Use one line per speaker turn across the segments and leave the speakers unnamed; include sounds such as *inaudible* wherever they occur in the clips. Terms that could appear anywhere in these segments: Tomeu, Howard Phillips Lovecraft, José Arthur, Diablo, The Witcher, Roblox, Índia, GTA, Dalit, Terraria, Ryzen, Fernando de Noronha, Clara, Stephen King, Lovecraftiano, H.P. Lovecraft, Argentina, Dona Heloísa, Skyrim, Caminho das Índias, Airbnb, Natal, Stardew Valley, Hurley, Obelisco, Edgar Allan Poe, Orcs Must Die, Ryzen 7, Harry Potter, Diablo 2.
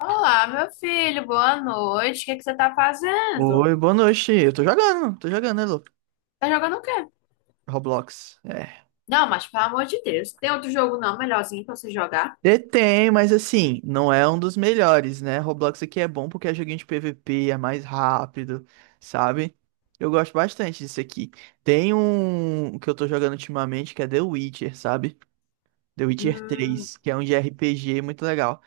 Olá, meu filho, boa noite. O que é que você tá fazendo?
Oi, boa noite. Eu tô jogando, né, Lu?
Tá jogando o quê?
Roblox. É.
Não, mas pelo amor de Deus, tem outro jogo não, melhorzinho pra você jogar?
E tem, mas assim, não é um dos melhores, né? Roblox aqui é bom porque é joguinho de PVP, é mais rápido, sabe? Eu gosto bastante disso aqui. Tem um que eu tô jogando ultimamente que é The Witcher, sabe? The Witcher
Hum,
três, que é um de RPG muito legal.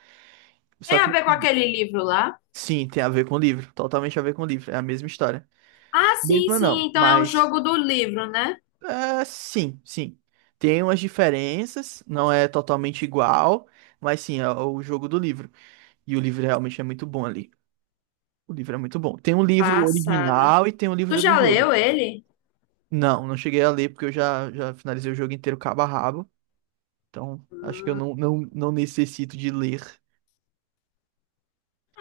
tem
Só
a
que,
ver com aquele livro lá?
sim, tem a ver com o livro, totalmente a ver com o livro, é a mesma história.
Ah, sim,
Mesma
sim,
não,
então é um
mas.
jogo do livro, né?
Ah, sim, sim. Tem umas diferenças, não é totalmente igual, mas sim, é o jogo do livro. E o livro realmente é muito bom ali. O livro é muito bom. Tem um livro
Passada.
original e tem um
Tu
livro do
já
jogo.
leu ele?
Não, não cheguei a ler porque eu já finalizei o jogo inteiro cabo a rabo. Então, acho que eu não necessito de ler.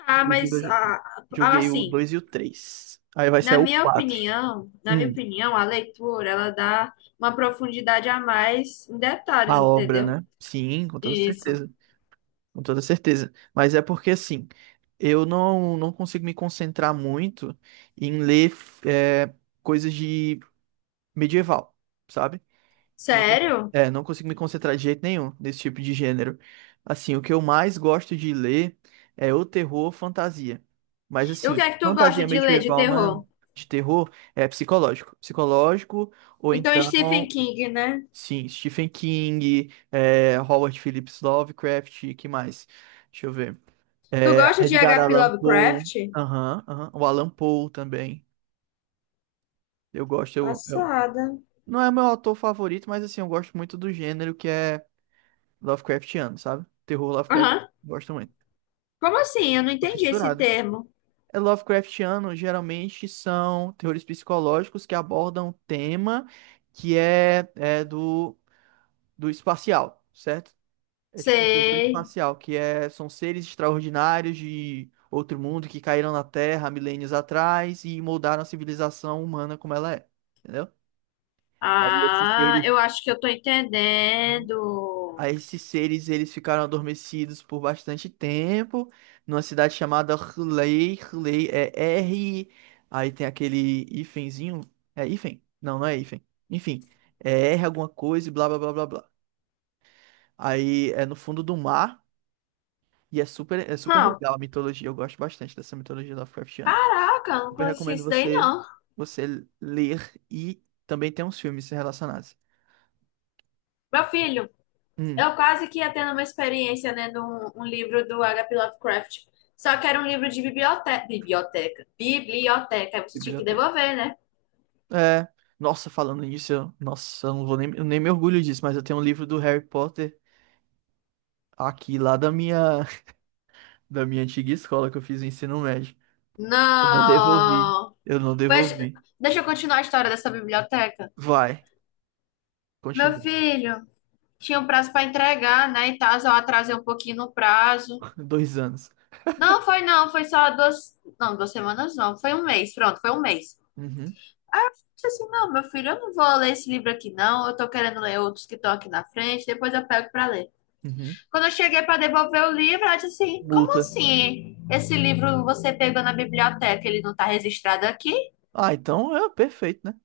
Ah,
Inclusive,
mas ah, ah,
joguei o
assim,
2 e o três. Aí vai sair
na
o
minha
quatro.
opinião, na minha
Hum,
opinião, a leitura, ela dá uma profundidade a mais em detalhes,
a obra,
entendeu?
né? Sim, com toda
Isso.
certeza. Com toda certeza. Mas é porque assim, eu não consigo me concentrar muito em ler coisas de medieval, sabe? Não,
Sério?
não consigo me concentrar de jeito nenhum nesse tipo de gênero. Assim, o que eu mais gosto de ler é o terror fantasia. Mas
E o que
assim,
é que tu gosta
fantasia
de ler de
medieval não é
terror?
de terror, é psicológico. Psicológico, ou
Então, Stephen
então,
King, né?
sim, Stephen King, Howard Phillips Lovecraft, que mais? Deixa eu ver.
Tu gosta de
Edgar
H.P.
Allan Poe.
Lovecraft?
Aham, aham. O Allan Poe também. Eu gosto.
Passada.
Não é meu autor favorito, mas assim, eu gosto muito do gênero que é Lovecraftiano, sabe? Terror Lovecraft,
Aham.
gosto muito.
Como assim? Eu não
Tô
entendi esse
fissurado.
termo.
É Lovecraftiano, geralmente são terrores psicológicos que abordam um tema que é do espacial, certo? É tipo um terror
Sei.
espacial, que é, são seres extraordinários de outro mundo que caíram na Terra há milênios atrás e moldaram a civilização humana como ela é, entendeu? Aí esses
Ah,
seres,
eu acho que eu tô entendendo.
aí esses seres eles ficaram adormecidos por bastante tempo numa cidade chamada Hurley. Hurley é R, aí tem aquele hífenzinho, é hífen? Não, não é hífen. Enfim, é R alguma coisa e blá blá blá blá blá. Aí é no fundo do mar. E é super
Hum.
legal a mitologia. Eu gosto bastante dessa mitologia Lovecraftiana.
Caraca, não
Super
conheci
recomendo
isso daí,
você,
não.
você ler e também tem uns filmes relacionados.
Meu filho,
Hum,
eu quase que ia tendo uma experiência lendo um livro do H.P. Lovecraft. Só que era um livro de biblioteca. Biblioteca. Biblioteca. Aí você tinha que
Biblioteca.
devolver, né?
É, nossa, falando nisso, nossa, eu não vou nem, eu nem me orgulho disso, mas eu tenho um livro do Harry Potter aqui lá da minha, *laughs* da minha antiga escola que eu fiz o ensino médio. Eu não devolvi.
Não!
Eu não
Pois,
devolvi.
deixa eu continuar a história dessa biblioteca.
Vai,
Meu
continua.
filho, tinha um prazo para entregar, né? E tal, eu atrasei um pouquinho no prazo.
*laughs* Dois anos.
Não, foi não, foi só duas. Não, duas semanas não, foi um mês, pronto, foi um mês.
Uhum,
Disse assim, não, meu filho, eu não vou ler esse livro aqui, não. Eu tô querendo ler outros que estão aqui na frente, depois eu pego para ler.
uhum.
Quando eu cheguei para devolver o livro, ela disse assim: como
Multa.
assim? Esse livro você pegou na biblioteca, ele não tá registrado aqui?
Ah, então é perfeito, né?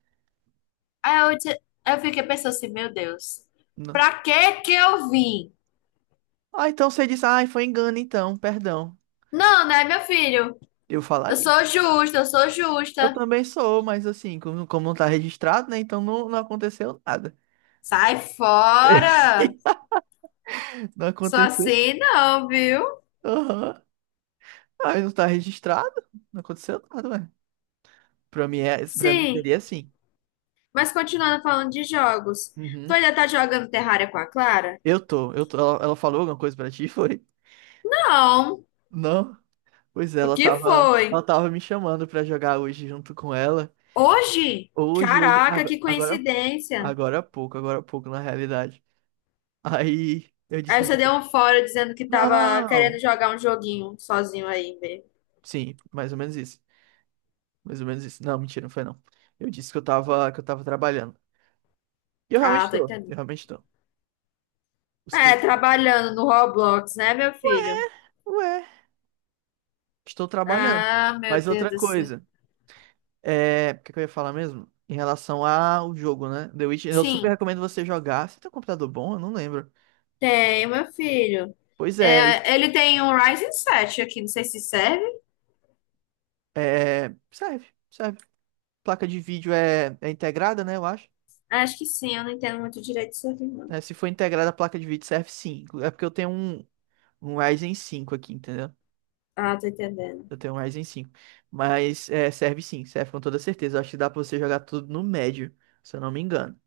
Aí eu, disse- eu fiquei pensando assim, meu Deus, pra que que eu vim?
Ah, então você diz, ah, foi engano então, perdão.
Não, né, meu filho?
Eu
Eu
falaria.
sou justa, eu sou
Eu
justa.
também sou, mas assim, como não tá registrado, né? Então não, não aconteceu nada.
Sai fora!
*laughs* Não
Só
aconteceu?
assim não, viu?
Aham. Ah, não tá registrado? Não aconteceu nada, ué. Pra mim
Sim,
seria assim.
mas continuando falando de jogos. Tu
Uhum.
ainda tá jogando Terraria com a Clara?
Eu tô, eu tô. Ela falou alguma coisa pra ti, *laughs* foi?
Não.
Não? Pois é,
O
ela
que
tava,
foi?
ela tava me chamando pra jogar hoje junto com ela.
Hoje?
Hoje,
Caraca,
agora,
que
agora
coincidência.
agora há pouco, na realidade. Aí eu disse,
Aí
não.
você deu um fora dizendo que tava querendo
Não.
jogar um joguinho sozinho aí mesmo.
Sim, mais ou menos isso. Mais ou menos isso. Não, mentira, não foi não. Eu disse que eu tava, trabalhando. E eu
Ah,
realmente
tô
tô. Eu
entendendo.
realmente tô. Os
É,
textos, tá?
trabalhando no Roblox, né, meu filho?
Ué, estou trabalhando.
Ah, meu
Mas
Deus
outra
do céu.
coisa, o que que eu ia falar mesmo? Em relação ao jogo, né? The Witcher, eu super
Sim.
recomendo você jogar. Você tem um computador bom? Eu não lembro.
Tem, meu filho.
Pois é,
É, ele tem um Ryzen 7 aqui, não sei se serve.
é, serve, serve. Placa de vídeo é integrada, né? Eu acho.
Acho que sim, eu não entendo muito direito isso aqui, não.
Se for integrada a placa de vídeo, serve sim. É porque eu tenho um Ryzen cinco aqui, entendeu?
Ah, tô entendendo.
Eu tenho um Ryzen cinco. Mas serve sim, serve com toda certeza. Eu acho que dá pra você jogar tudo no médio, se eu não me engano.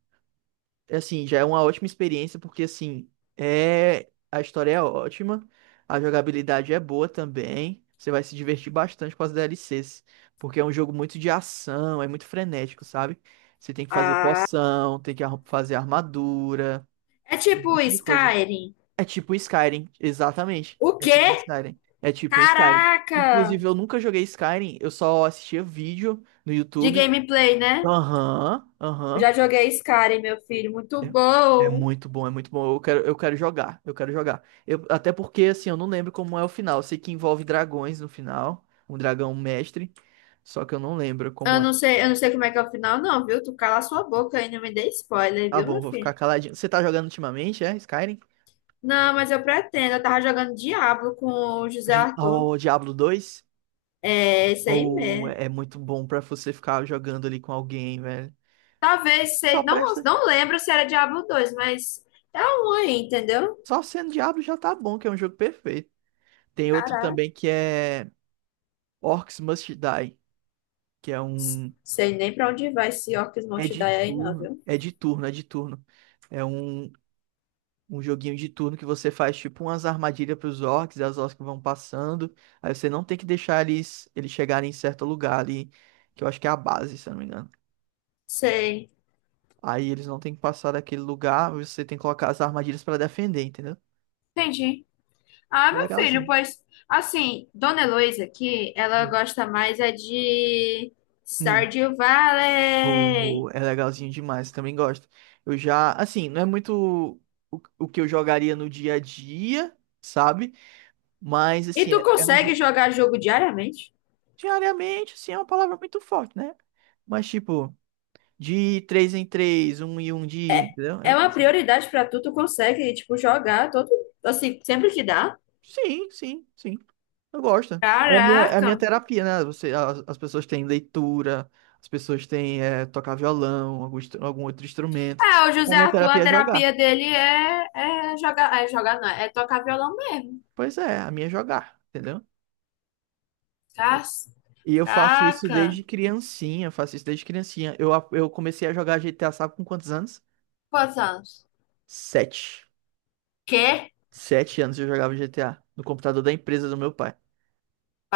É assim, já é uma ótima experiência, porque assim, a história é ótima, a jogabilidade é boa também. Você vai se divertir bastante com as DLCs, porque é um jogo muito de ação, é muito frenético, sabe? Você tem que fazer
Ah,
poção, tem que fazer armadura,
é
um
tipo
monte de coisa.
Skyrim.
É tipo um Skyrim, exatamente.
O
É tipo um
quê?
Skyrim. É tipo um Skyrim.
Caraca!
Inclusive, eu nunca joguei Skyrim, eu só assistia vídeo no
De
YouTube.
gameplay, né?
Aham,
Eu
aham.
já joguei Skyrim, meu filho, muito
É, é
bom.
muito bom, é muito bom. Eu quero jogar, eu quero jogar. Eu, até porque, assim, eu não lembro como é o final. Eu sei que envolve dragões no final, um dragão mestre, só que eu não lembro
Eu
como é.
não sei, eu não sei como é que é o final, não, viu? Tu cala a sua boca aí, não me dê spoiler,
Tá
viu,
bom,
meu
vou ficar
filho?
caladinho. Você tá jogando ultimamente, Skyrim?
Não, mas eu pretendo. Eu tava jogando Diablo com o José Arthur.
O Diablo 2?
É, isso aí
Ou
mesmo.
é muito bom pra você ficar jogando ali com alguém, velho?
Talvez
Só
seja. Não,
presta.
não lembro se era Diablo dois, mas é um aí, entendeu?
Só sendo diabo já tá bom, que é um jogo perfeito. Tem outro
Caraca.
também que é Orcs Must Die, que é um.
Sei nem pra onde vai esse Orcs
É
Must Die
de
aí, não,
turno.
viu?
É de turno, é de turno. É um joguinho de turno que você faz tipo umas armadilhas pros orcs, e as orcs vão passando. Aí você não tem que deixar eles chegarem em certo lugar ali, que eu acho que é a base, se eu não me engano.
Sei.
Aí eles não tem que passar daquele lugar, você tem que colocar as armadilhas pra defender, entendeu?
Entendi. Ah,
É
meu filho,
legalzinho.
pois. Assim, Dona Heloísa aqui, ela gosta mais é de
Hum.
Stardew Valley.
É legalzinho demais, também gosto. Eu já, assim, não é muito o que eu jogaria no dia a dia, sabe? Mas,
E
assim,
tu
é, é um,
consegue
jo-
jogar jogo diariamente?
Diariamente, assim, é uma palavra muito forte, né? Mas, tipo, de três em três, um em um dia, entendeu?
É uma prioridade pra tu, tu consegue, tipo, jogar todo. Assim, sempre que dá.
Sim, sim, sim. Eu gosto. É a minha
Caraca.
terapia, né? As pessoas têm leitura, as pessoas têm tocar violão, algum outro instrumento.
É, o
A
José
minha
Arthur, a
terapia é
terapia
jogar.
dele é, é jogar não, é tocar violão mesmo.
Pois é, a minha é jogar, entendeu? E eu faço isso
Caraca.
desde criancinha, eu faço isso desde criancinha. Eu comecei a jogar GTA, sabe com quantos anos?
Quantos anos?
Sete.
Quê?
Sete anos eu jogava GTA, no computador da empresa do meu pai.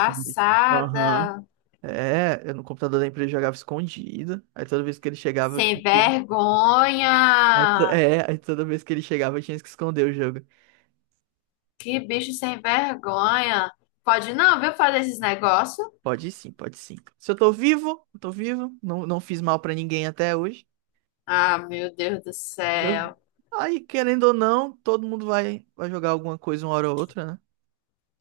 Quando- Aham. Eu no computador da empresa eu jogava escondido. Aí toda vez que ele chegava, eu
Sem
tinha que. Aí, to-
vergonha.
é, aí toda vez que ele chegava, eu tinha que esconder o jogo.
Que bicho sem vergonha. Pode não, viu, fazer esses negócios?
Pode sim, pode sim. Se eu tô vivo, eu tô vivo. Não, não fiz mal pra ninguém até hoje.
Ah, meu Deus do
Entendeu?
céu.
Aí, querendo ou não, todo mundo vai jogar alguma coisa uma hora ou outra, né?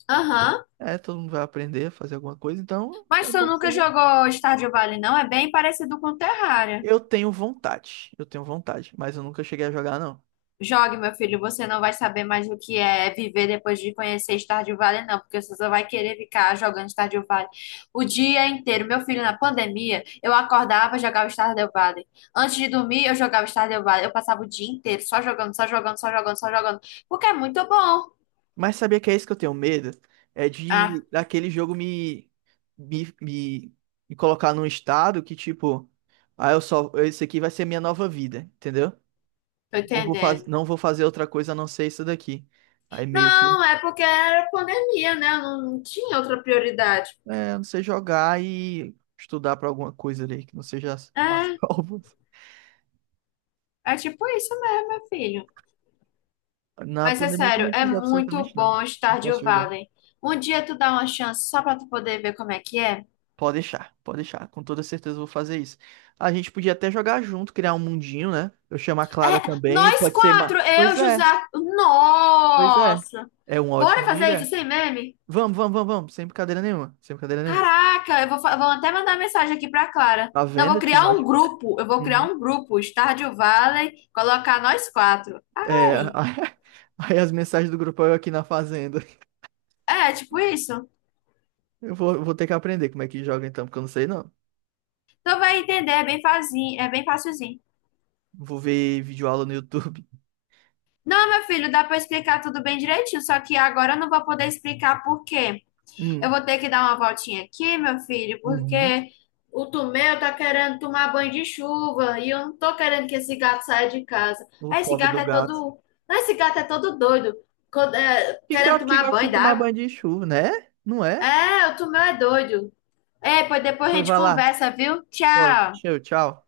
Aham.
Todo mundo vai aprender a fazer alguma coisa, então
Mas
é
tu
bom que
nunca
seja.
jogou Stardew Valley, não? É bem parecido com Terraria.
Eu tenho vontade, mas eu nunca cheguei a jogar, não.
Jogue, meu filho, você não vai saber mais o que é viver depois de conhecer Stardew Valley, não, porque você só vai querer ficar jogando Stardew Valley o dia inteiro. Meu filho, na pandemia, eu acordava e jogava Stardew Valley. Antes de dormir, eu jogava Stardew Valley. Eu passava o dia inteiro só jogando, só jogando, só jogando, só jogando, porque é muito bom.
Mas sabia que é isso que eu tenho medo? É
Ah,
de daquele jogo me, me, me colocar num estado que, tipo, ah, eu só, esse aqui vai ser minha nova vida, entendeu?
tô
Não vou faz,
entendendo.
não vou fazer outra coisa a não ser isso daqui. Aí meio que,
Não, é porque era pandemia, né? Eu não, não tinha outra prioridade.
eu não sei jogar e estudar pra alguma coisa ali, que não seja as *laughs*
É,
provas.
é tipo isso mesmo, meu filho.
Na
Mas é
pandemia eu
sério,
também não
é
fiz
muito
absolutamente nada.
bom
Não
Stardew
posso jogar.
Valley. Um dia tu dá uma chance só pra tu poder ver como é que é.
Pode deixar, pode deixar. Com toda certeza eu vou fazer isso. A gente podia até jogar junto, criar um mundinho, né? Eu chamo a Clara
É,
também,
nós
pode ser mais.
quatro, eu,
Pois
José.
é, pois é.
Nossa!
É uma ótima
Bora fazer isso
ideia.
sem meme?
Vamos, vamos, vamos, vamos. Sem brincadeira nenhuma. Sem brincadeira nenhuma.
Caraca, vou até mandar mensagem aqui pra Clara.
Tá
Não, eu
vendo?
vou
Eu tive
criar
uma
um
ótima ideia.
grupo. Eu vou criar
Uhum.
um grupo, Stardew Valley, colocar nós quatro.
É,
Ai,
*laughs* aí as mensagens do grupo é eu aqui na fazenda. *laughs*
é tipo isso.
Eu vou ter que aprender como é que joga então, porque eu não sei não.
Tu vai entender, é bem facinho, é bem facilzinho.
Vou ver videoaula no YouTube. *laughs*
Não, meu filho, dá pra explicar tudo bem direitinho, só que agora eu não vou poder explicar por quê. Eu
Hum.
vou ter que dar uma voltinha aqui, meu filho,
Uhum.
porque o Tomeu tá querendo tomar banho de chuva e eu não tô querendo que esse gato saia de casa.
O
Ah, esse
pobre
gato
do
é
gato.
todo. Não, esse gato é todo doido,
Que
querendo
gato que
tomar
gosta
banho
de tomar
d'água.
banho de chuva, né? Não é?
É, o Tomeu é doido. É, pois depois a
Pois
gente
vai lá.
conversa, viu?
Pô,
Tchau.
show, tchau.